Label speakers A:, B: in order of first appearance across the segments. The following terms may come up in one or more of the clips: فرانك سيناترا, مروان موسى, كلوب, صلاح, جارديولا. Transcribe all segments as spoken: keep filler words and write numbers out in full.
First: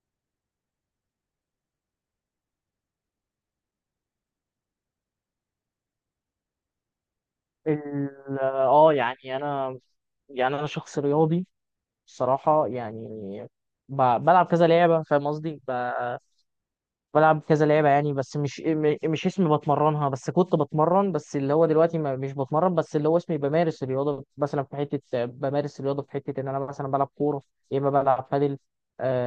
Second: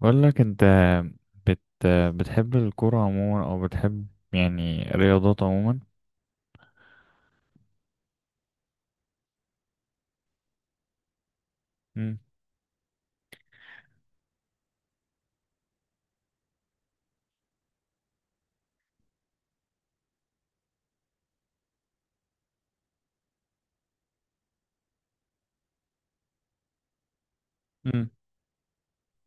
A: بقول لك انت. بت بتحب الكرة عموما او بتحب يعني رياضات عموما؟
B: ال- اه يعني انا، يعني انا شخص رياضي
A: مم.
B: الصراحه، يعني ب- بلعب كذا لعبه، فاهم قصدي؟ ب- بلعب كذا لعبة يعني، بس مش إيه، م- مش اسمي بتمرنها، بس كنت بتمرن، بس اللي هو دلوقتي ما مش بتمرن، بس اللي هو اسمي بمارس الرياضة مثلا، في حتة بمارس الرياضة، في حتة إن أنا مثلا بلعب كورة، يا إما
A: مم.
B: بلعب بادل،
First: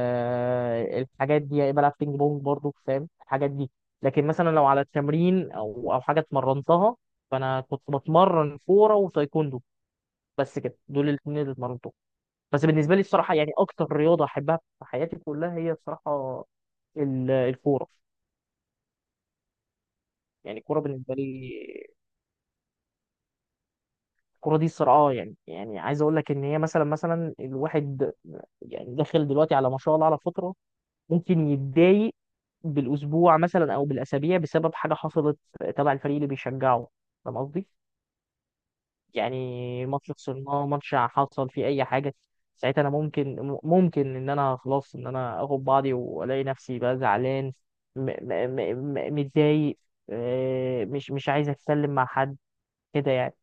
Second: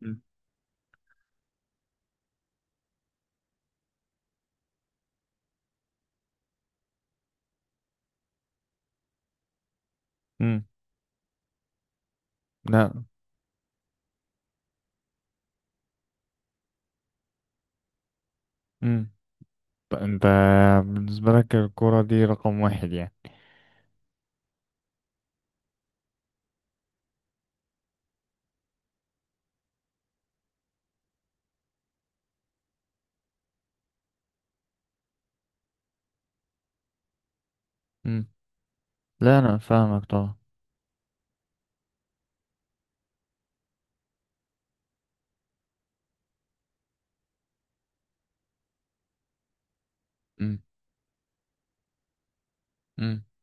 A: مم.
B: الحاجات دي، يا إما بلعب بينج بونج برضو، فاهم الحاجات دي. لكن مثلا لو على التمرين أو أو حاجة اتمرنتها، فأنا كنت بتمرن كورة وتايكوندو، بس
A: مم.
B: كده دول الاثنين اللي اتمرنتهم. بس
A: لا.
B: بالنسبة لي الصراحة، يعني أكتر رياضة أحبها في حياتي كلها هي، الصراحة، ال- الكورة.
A: مم. ط- انت،
B: يعني الكوره بالنسبه لي،
A: بالنسبة لك الكرة دي رقم واحد يعني؟
B: الكوره دي الصراع، يعني يعني عايز اقول لك ان هي مثلا، مثلا الواحد يعني داخل دلوقتي على ما شاء الله على فتره، ممكن يتضايق بالاسبوع مثلا او بالاسابيع بسبب حاجه حصلت تبع الفريق اللي بيشجعه، فاهم قصدي؟
A: مم. لا، انا
B: يعني
A: فاهمك
B: ماتش
A: طبعا.
B: خسرناه، ماتش حصل فيه اي حاجه، ساعتها انا ممكن ممكن ان انا خلاص، ان انا اخد بعضي والاقي نفسي بقى زعلان، م- م- م- م- متضايق،
A: مم.
B: آه، مش مش عايز اتكلم مع حد، كده
A: مم.
B: يعني.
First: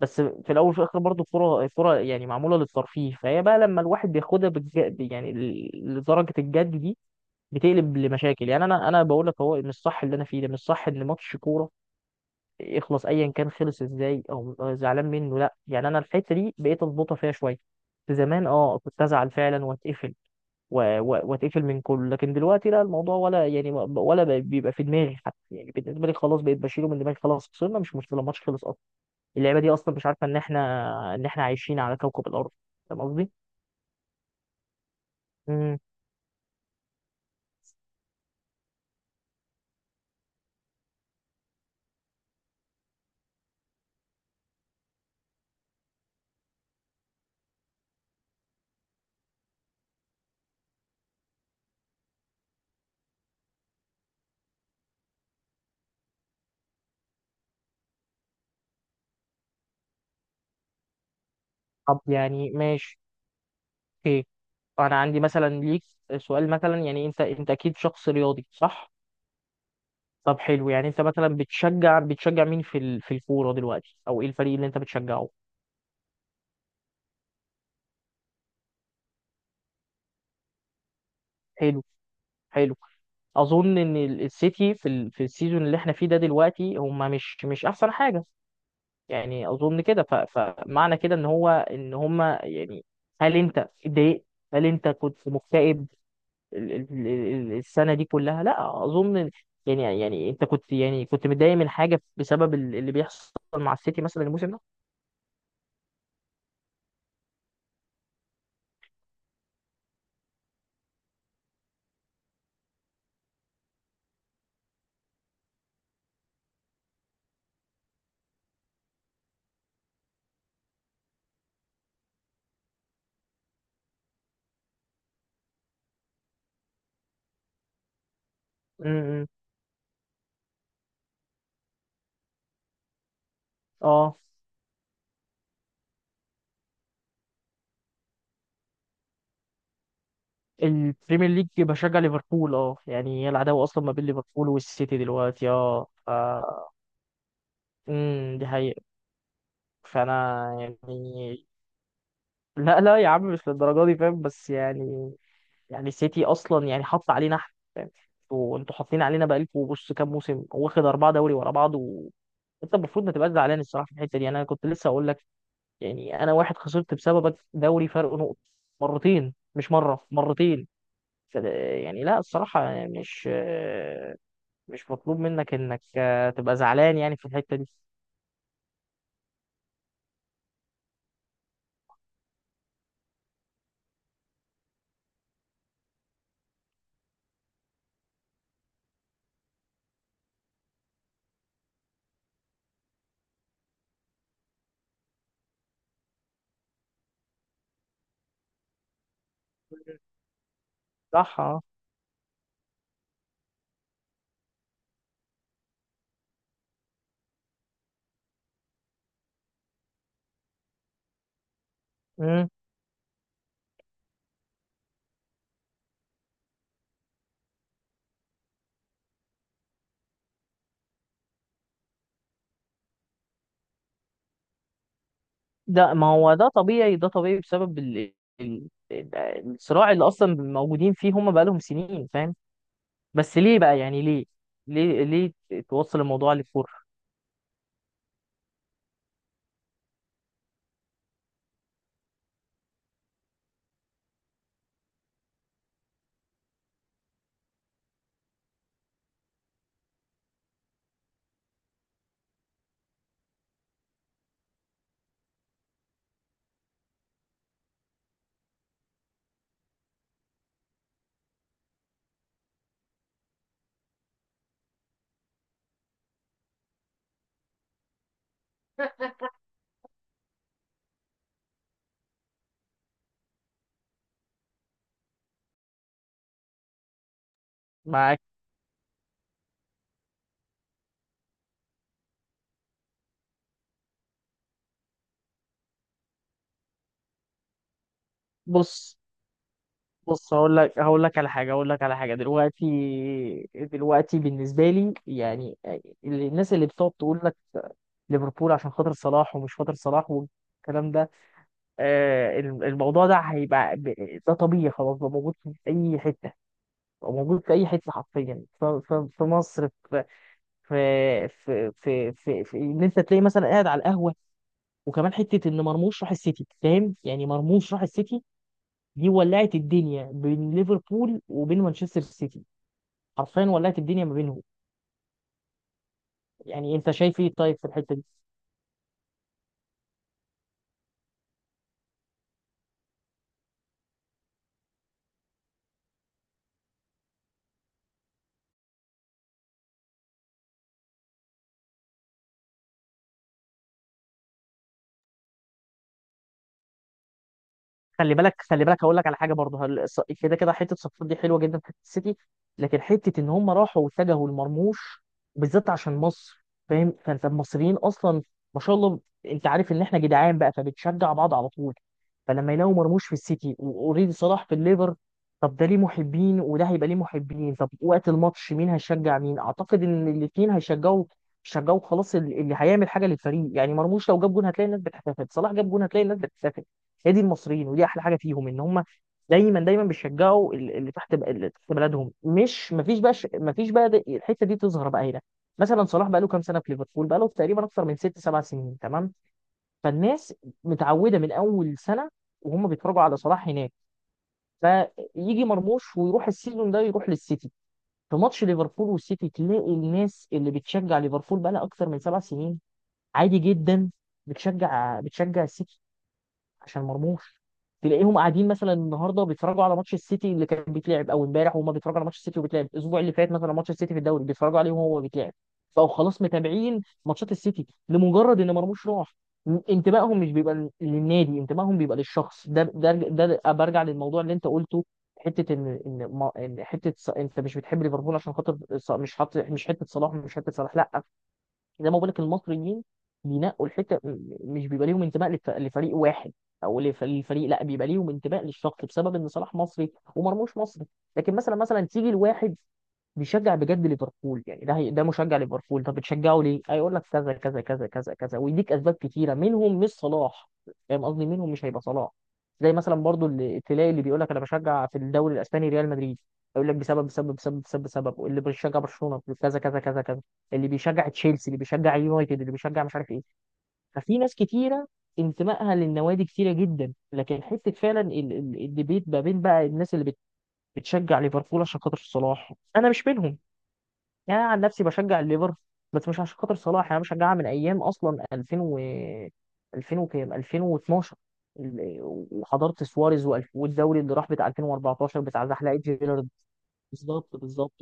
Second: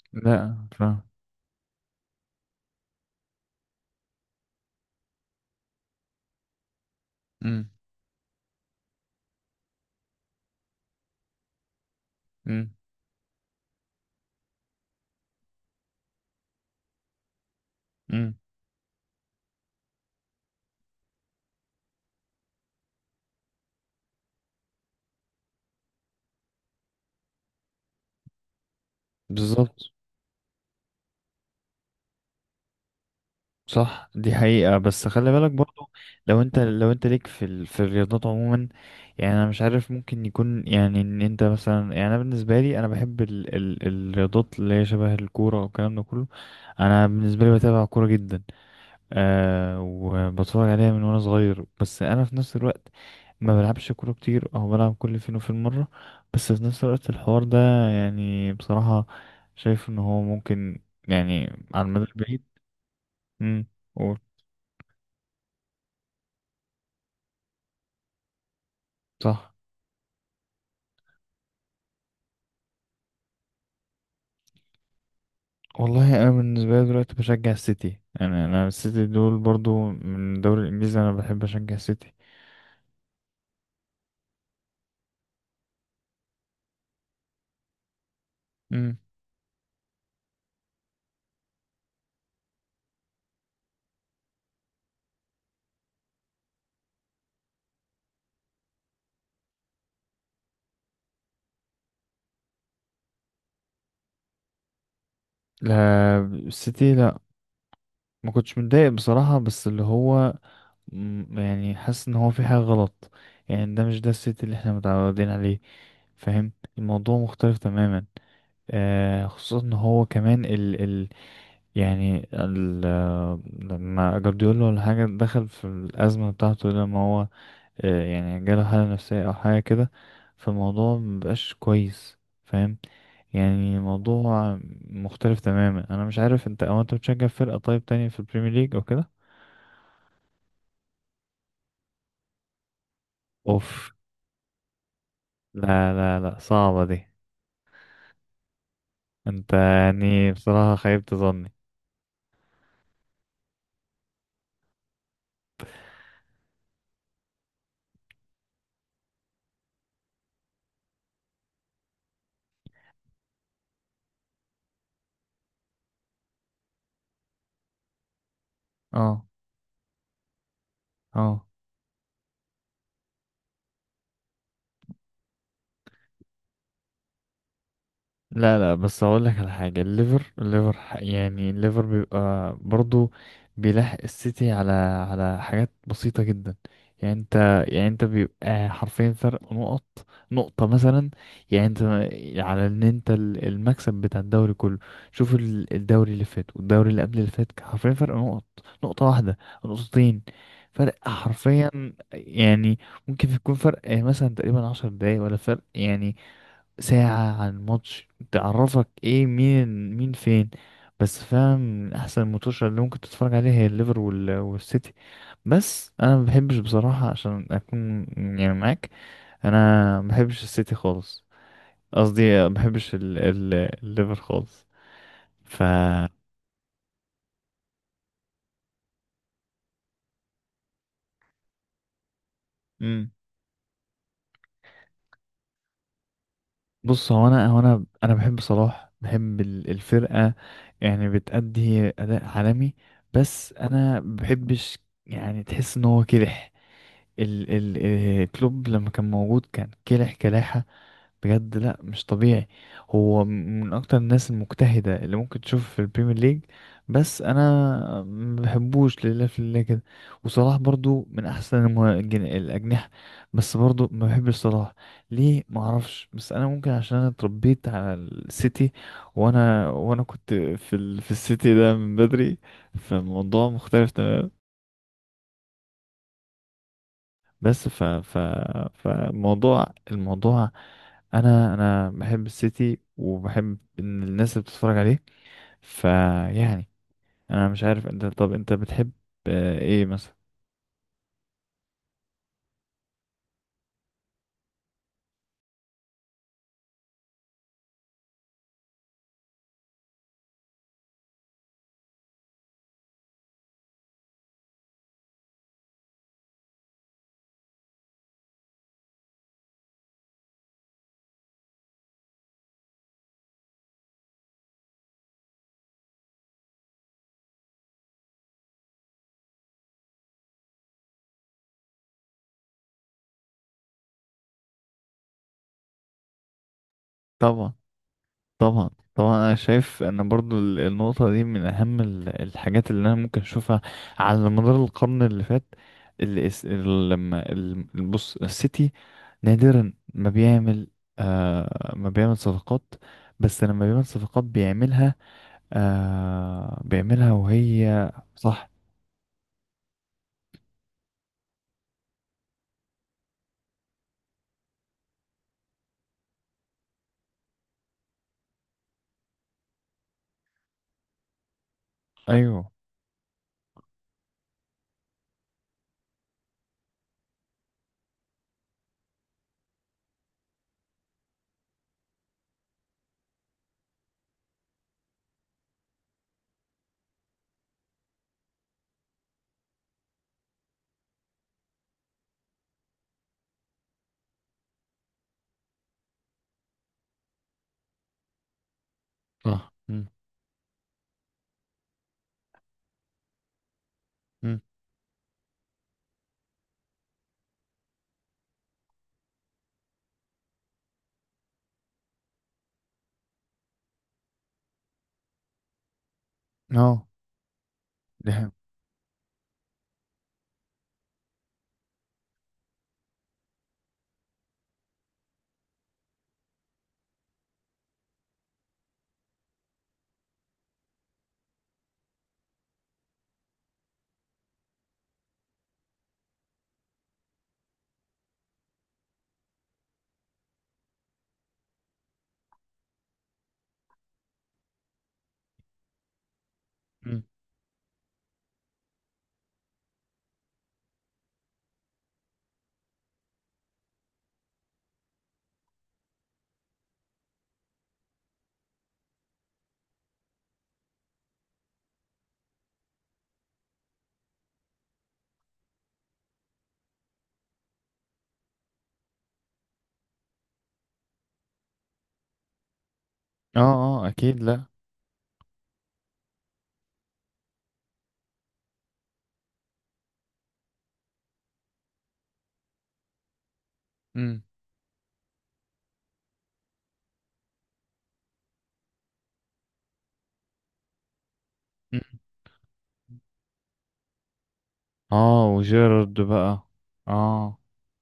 B: بس في
A: لا،
B: الاول وفي الاخر
A: فاهم.
B: برضه الكوره الكوره يعني معموله للترفيه، فهي بقى لما الواحد بياخدها بالج... يعني ل- لدرجه الجد دي،
A: مم.
B: بتقلب لمشاكل. يعني انا انا بقول لك هو مش صح، اللي انا فيه ده مش صح، ان ماتش كوره
A: مم.
B: يخلص ايا كان، خلص ازاي او زعلان منه، لا. يعني انا الحته دي بقيت اضبطها فيها شويه. في
A: مم.
B: زمان اه كنت ازعل فعلا واتقفل، و- و- واتقفل من كله، لكن دلوقتي لا، الموضوع ولا يعني ولا بيبقى في دماغي حتى، يعني بالنسبه لي خلاص بقيت بشيله من دماغي، خلاص خسرنا مش مشكله، الماتش خلص، اللعبه دي
A: بالظبط.
B: اصلا مش عارفه ان احنا، ان احنا عايشين على كوكب الارض، فاهم قصدي؟
A: صح، دي حقيقة بس خلي بالك
B: امم
A: برضو. لو انت لو انت ليك في ال... في الرياضات عموما، يعني انا مش عارف. ممكن يكون يعني ان انت مثلا، يعني انا بالنسبة لي انا بحب ال... ال... الرياضات اللي هي شبه الكورة والكلام ده كله. انا بالنسبة لي بتابع كورة جدا، آه، وبتفرج عليها من وانا صغير. بس انا في نفس الوقت ما بلعبش كورة كتير او بلعب كل فين وفين مرة. بس في نفس الوقت الحوار ده يعني بصراحة، شايف ان هو ممكن، يعني على
B: طب
A: المدى البعيد.
B: يعني ماشي،
A: مم.
B: اوكي. انا عندي مثلا ليك سؤال مثلا، يعني انت، انت اكيد شخص رياضي صح؟
A: صح.
B: طب حلو، يعني انت مثلا بتشجع بتشجع مين في ال... في الكوره دلوقتي، او ايه الفريق اللي انت بتشجعه؟
A: والله انا بالنسبه لي دلوقتي بشجع السيتي. يعني انا السيتي دول برضو من الدوري الانجليزي، انا بحب اشجع
B: حلو،
A: السيتي.
B: حلو. اظن ان ال- السيتي في ال... في السيزون اللي احنا فيه ده دلوقتي هم مش مش احسن حاجه،
A: امم
B: يعني اظن كده، ف... فمعنى كده ان هو ان هم يعني، هل انت اتضايقت؟ هل انت كنت مكتئب ال- ال- ال- السنة دي كلها؟ لا أظن، يعني يعني أنت كنت يعني كنت متضايق من حاجة بسبب ال- اللي بيحصل مع السيتي مثلا الموسم ده؟
A: لا، السيتي لا. ما كنتش متضايق بصراحه، بس اللي هو مم، يعني حاسس ان هو في حاجه غلط. يعني ده مش ده السيتي اللي احنا متعودين عليه. فاهم؟ الموضوع مختلف تماما. آه، خصوصا ان هو كمان ال ال يعني ال آه، لما جارديولا ولا حاجه دخل في الازمه بتاعته، لما هو آه، يعني جاله حالة نفسية
B: امم.
A: أو حاجة كده. فالموضوع مبقاش كويس. فاهم؟ يعني
B: اه،
A: الموضوع مختلف تماما. أنا مش عارف أنت أو أنت بتشجع فرقة طيب تانية في البريمير ليج أو كده؟
B: البريمير ليج بشجع ليفربول، اه يعني هي العداوة أصلا
A: أوف.
B: ما بين ليفربول والسيتي دلوقتي، اه
A: لا
B: ف،
A: لا لا، صعبة دي.
B: امم دي حقيقة.
A: أنت يعني
B: فأنا
A: بصراحة خيبت
B: يعني،
A: ظني.
B: لا لا يا عم مش للدرجة دي، فاهم، بس يعني، يعني السيتي أصلا يعني حط علينا احنا، فاهم؟ وانتوا حاطين علينا بقالكوا، بص كام موسم واخد أربعة دوري ورا بعض، انت المفروض ما تبقاش زعلان الصراحه في الحته دي، انا كنت لسه اقول لك. يعني انا واحد خسرت بسببك دوري فرق نقط،
A: اه.
B: مرتين مش مره، مرتين.
A: اه.
B: فده- يعني لا الصراحه مش، مش مطلوب منك انك، آه، تبقى زعلان يعني في الحته دي.
A: لا لا، بس اقول لك على حاجه. الليفر الليفر ح- يعني الليفر بيبقى برضو بيلاحق السيتي على على حاجات بسيطه جدا. يعني انت يعني انت بيبقى حرفيا فرق نقط. نقطه مثلا. يعني انت على ان انت ال- المكسب بتاع الدوري كله. شوف ال- الدوري اللي فات والدوري اللي قبل اللي فات كان حرفيا فرق نقط. نقطه واحده، نقطتين، فرق
B: صح اه.
A: حرفيا. يعني ممكن يكون فرق مثلا تقريبا عشر دقايق ولا فرق، يعني ساعة. عن ماتش تعرفك ايه مين مين فين. بس فاهم، من احسن
B: مم.
A: الماتشات اللي ممكن تتفرج عليها هي الليفر وال- والسيتي. بس انا ما بحبش بصراحة عشان اكون يعني معاك. انا ما بحبش السيتي خالص. قصدي ما بحبش ال- ال- الليفر خالص. ف
B: ده ما هو ده طبيعي، ده طبيعي بسبب ال... ال... ال- الصراع اللي اصلا موجودين فيه هم بقالهم سنين، فاهم.
A: مم.
B: بس ليه بقى، يعني ليه، ليه ليه توصل الموضوع للكوره،
A: بص، هو انا هو انا انا بحب صلاح، بحب ال- الفرقة. يعني بتأدي اداء عالمي. بس انا ما بحبش. يعني تحس ان هو كده ال ال آه، كلوب لما كان موجود كان كلح كلاحة بجد. لا، مش طبيعي. هو من اكتر الناس المجتهدة اللي ممكن تشوف في البريمير ليج. بس انا ما بحبوش، لله في الله كده. وصلاح برضو من احسن المه- الجن- الاجنحة. بس برضو ما بحبش صلاح. ليه؟ ما اعرفش. بس انا ممكن عشان انا اتربيت على السيتي. وانا وانا كنت في ال في السيتي ده من بدري. فالموضوع مختلف تماما. بس ف ف
B: معاك.
A: فموضوع الموضوع، انا انا بحب السيتي وبحب إن الناس اللي بتتفرج عليه. فيعني انا مش عارف انت. طب انت بتحب
B: بص،
A: آه، ايه مثلا؟
B: بص هقول لك هقول لك على حاجه، هقول لك على حاجه دلوقتي، دلوقتي بالنسبه لي يعني الناس اللي بتقعد تقول لك ليفربول عشان خاطر صلاح ومش خاطر صلاح والكلام ده، آه، الموضوع ده هيبقى ب- ده طبيعي خلاص، بقى موجود في اي حته، بقى موجود في اي حته حرفيا، ف- ف- في مصر، في في في في, في, في ان انت تلاقي مثلا قاعد على القهوه. وكمان حته ان مرموش راح السيتي، فاهم؟ يعني مرموش راح السيتي دي، ولعت الدنيا بين ليفربول وبين مانشستر سيتي، حرفيا ولعت الدنيا ما بينهم. يعني انت شايف ايه
A: طبعا،
B: طيب في الحته دي؟
A: طبعا، طبعا. انا شايف ان برضو ال- النقطة دي من اهم ال- الحاجات اللي انا ممكن اشوفها على مدار القرن اللي فات. اللي اس- ال- لما ال- بص، السيتي نادرا ما بيعمل آه ما بيعمل صفقات. بس لما بيعمل صفقات بيعملها آه بيعملها وهي
B: خلي بالك
A: صح.
B: خلي بالك هقول لك على حاجه برضه، هل- الص- كده كده حته صفقات دي حلوه جدا في حته السيتي، لكن حته ان هم راحوا واتجهوا لمرموش بالذات عشان مصر، فاهم، فانت المصريين اصلا ما شاء الله، انت عارف ان احنا جدعان بقى فبتشجع بعض على طول.
A: ايوه.
B: فلما يلاقوا مرموش في السيتي واوريدي صلاح في الليفر، طب ده ليه محبين، وده هيبقى ليه محبين، طب وقت الماتش مين هيشجع مين؟ اعتقد ان الاثنين هيشجعوا، شجعوا خلاص، ال- اللي هيعمل حاجه للفريق، يعني مرموش لو جاب جون هتلاقي الناس بتحتفل، صلاح جاب جون هتلاقي الناس بتحتفل. هي دي المصريين، ودي احلى حاجه فيهم ان هم دايما دايما بيشجعوا ال- اللي تحت، ب- اللي تحت بلدهم، مش مفيش بقى، ش- مفيش بقى، د- الحته دي تظهر بقى هنا. مثلا صلاح بقى له كام سنه في ليفربول، بقى له تقريبا اكتر من ست سبع سنين تمام،
A: صح. مم.
B: فالناس متعوده من اول سنه وهم بيتفرجوا على صلاح هناك.
A: مم.
B: فيجي مرموش ويروح السيزون ده، يروح للسيتي، في ماتش ليفربول والسيتي تلاقي الناس اللي بتشجع ليفربول بقى لها اكتر من سبع سنين عادي جدا بتشجع بتشجع السيتي عشان
A: اه.
B: مرموش. تلاقيهم
A: ده.
B: قاعدين مثلا النهارده بيتفرجوا على ماتش السيتي اللي كان بيتلعب او امبارح، وهم بيتفرجوا على ماتش السيتي وبيتلعب الاسبوع اللي فات، مثلا ماتش السيتي في الدوري بيتفرجوا عليه وهو بيتلعب، فهو خلاص متابعين ماتشات السيتي لمجرد ان مرموش راح. م- انتمائهم مش بيبقى لل- للنادي، انتمائهم بيبقى للشخص ده، ده ده برجع للموضوع اللي انت قلته. حته ان ان ما- إن حته ص- انت مش بتحب ليفربول عشان خاطر ص- مش حاطط، مش حته صلاح مش حته صلاح لا. زي ما بقول لك المصريين بينقوا الحته، م- مش بيبقى ليهم انتماء لف- لفريق واحد، او
A: مم.
B: لف- للفريق، لا بيبقى ليهم انتماء للشخص، بسبب ان صلاح مصري ومرموش مصري. لكن مثلا، مثلا تيجي لواحد بيشجع بجد ليفربول، يعني ده هي- ده مشجع ليفربول، طب بتشجعه ليه؟ هيقول لك كذا كذا كذا كذا كذا، ويديك اسباب كتيره منهم مش صلاح، فاهم قصدي منهم مش هيبقى صلاح. زي مثلا برضو اللي تلاقي اللي بيقول لك انا بشجع في الدوري الاسباني ريال مدريد، يقول لك بسبب بسبب بسبب بسبب بسبب، واللي بيشجع برشلونه كذا كذا كذا كذا، اللي بيشجع تشيلسي، اللي بيشجع يونايتد، اللي بيشجع مش عارف ايه.
A: اه. اه،
B: ففي
A: اكيد
B: ناس
A: لا.
B: كتيره انتمائها للنوادي كتيره جدا، لكن حته فعلا ال- ال- الديبيت ما بين بقى الناس اللي بت- بتشجع ليفربول عشان خاطر صلاح، انا مش منهم.
A: مم.
B: يعني انا عن نفسي بشجع الليفر بس مش عشان خاطر صلاح، يعني انا بشجعها من ايام اصلا ألفين و ألفين وكام ألفين واتناشر، ال-
A: مم.
B: وحضرت سواريز، وال- والدوري اللي راح بتاع ألفين واربعتاشر
A: اه،
B: بتاع زحلقه
A: وجيرارد
B: جيرارد.
A: بقى.
B: بالظبط،
A: اه.
B: بالظبط.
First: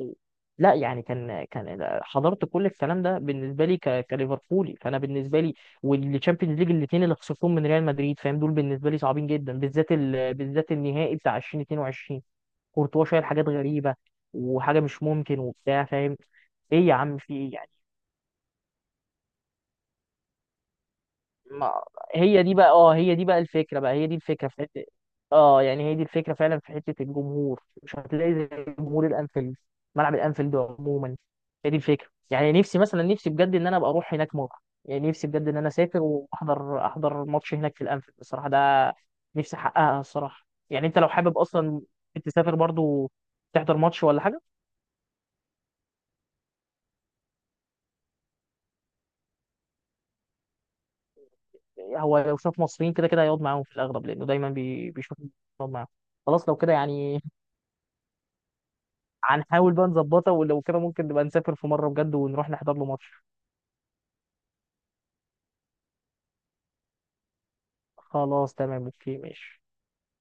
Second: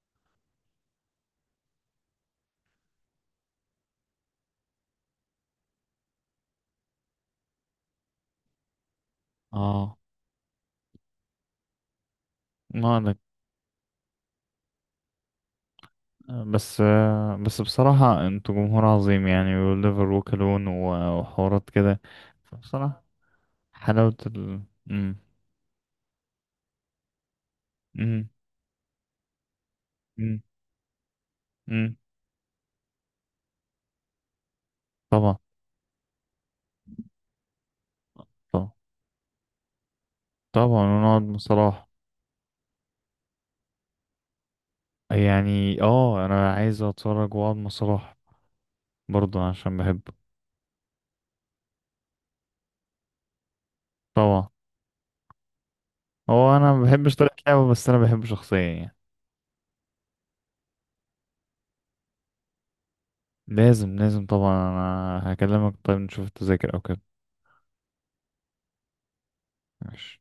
B: لا يعني كان كان حضرت كل الكلام ده، بالنسبه لي ك- كليفربولي، فانا بالنسبه لي والتشامبيونز ليج الاثنين اللي خسرتهم من ريال مدريد، فاهم، دول بالنسبه لي صعبين جدا، بالذات
A: اه.
B: ال... بالذات النهائي بتاع ألفين واتنين وعشرين،
A: ما
B: كورتوا
A: لك.
B: شايل حاجات غريبه، وحاجه مش ممكن وبتاع، فاهم. ايه
A: بس
B: يا عم في
A: آه
B: ايه
A: بس
B: يعني؟
A: بصراحة انتوا جمهور عظيم، يعني وليفر وكلون و- وحوارات
B: ما
A: كده.
B: هي دي بقى، اه
A: بصراحة
B: هي دي بقى الفكره بقى، هي دي
A: حلاوة
B: الفكره في
A: ال
B: حته.
A: مم.
B: اه يعني هي دي الفكره فعلا في حته الجمهور، مش
A: مم.
B: هتلاقي زي جمهور الانفيلد، ملعب
A: مم.
B: الانفيلد عموما. هي دي
A: مم.
B: الفكره، يعني نفسي مثلا، نفسي بجد ان انا ابقى اروح هناك مره، يعني نفسي
A: طبعا.
B: بجد ان انا اسافر واحضر، احضر ماتش هناك في الانفيلد الصراحه
A: طبعا.
B: ده، نفسي احققها الصراحه.
A: طبعا،
B: يعني انت لو
A: ونقعد مع
B: حابب اصلا
A: صلاح.
B: تسافر برضو تحضر ماتش ولا حاجه،
A: يعني اه انا عايز اتفرج واقعد مع صلاح برضه عشان بحبه.
B: هو لو شاف مصريين كده كده هيقعد معاهم في الاغلب، لانه
A: طبعا.
B: دايما بي- بيشوف يقعد معاهم، خلاص
A: هو
B: لو
A: انا
B: كده
A: ما بحبش
B: يعني
A: طريقة لعبه، بس انا بحبه شخصيا يعني.
B: هنحاول بقى نظبطها، ولو كده ممكن نبقى نسافر في مرة بجد ونروح نحضر له ماتش.
A: لازم، لازم طبعا. انا هكلمك، طيب نشوف التذاكر او كده.
B: خلاص تمام، اوكي ماشي.
A: ماشي.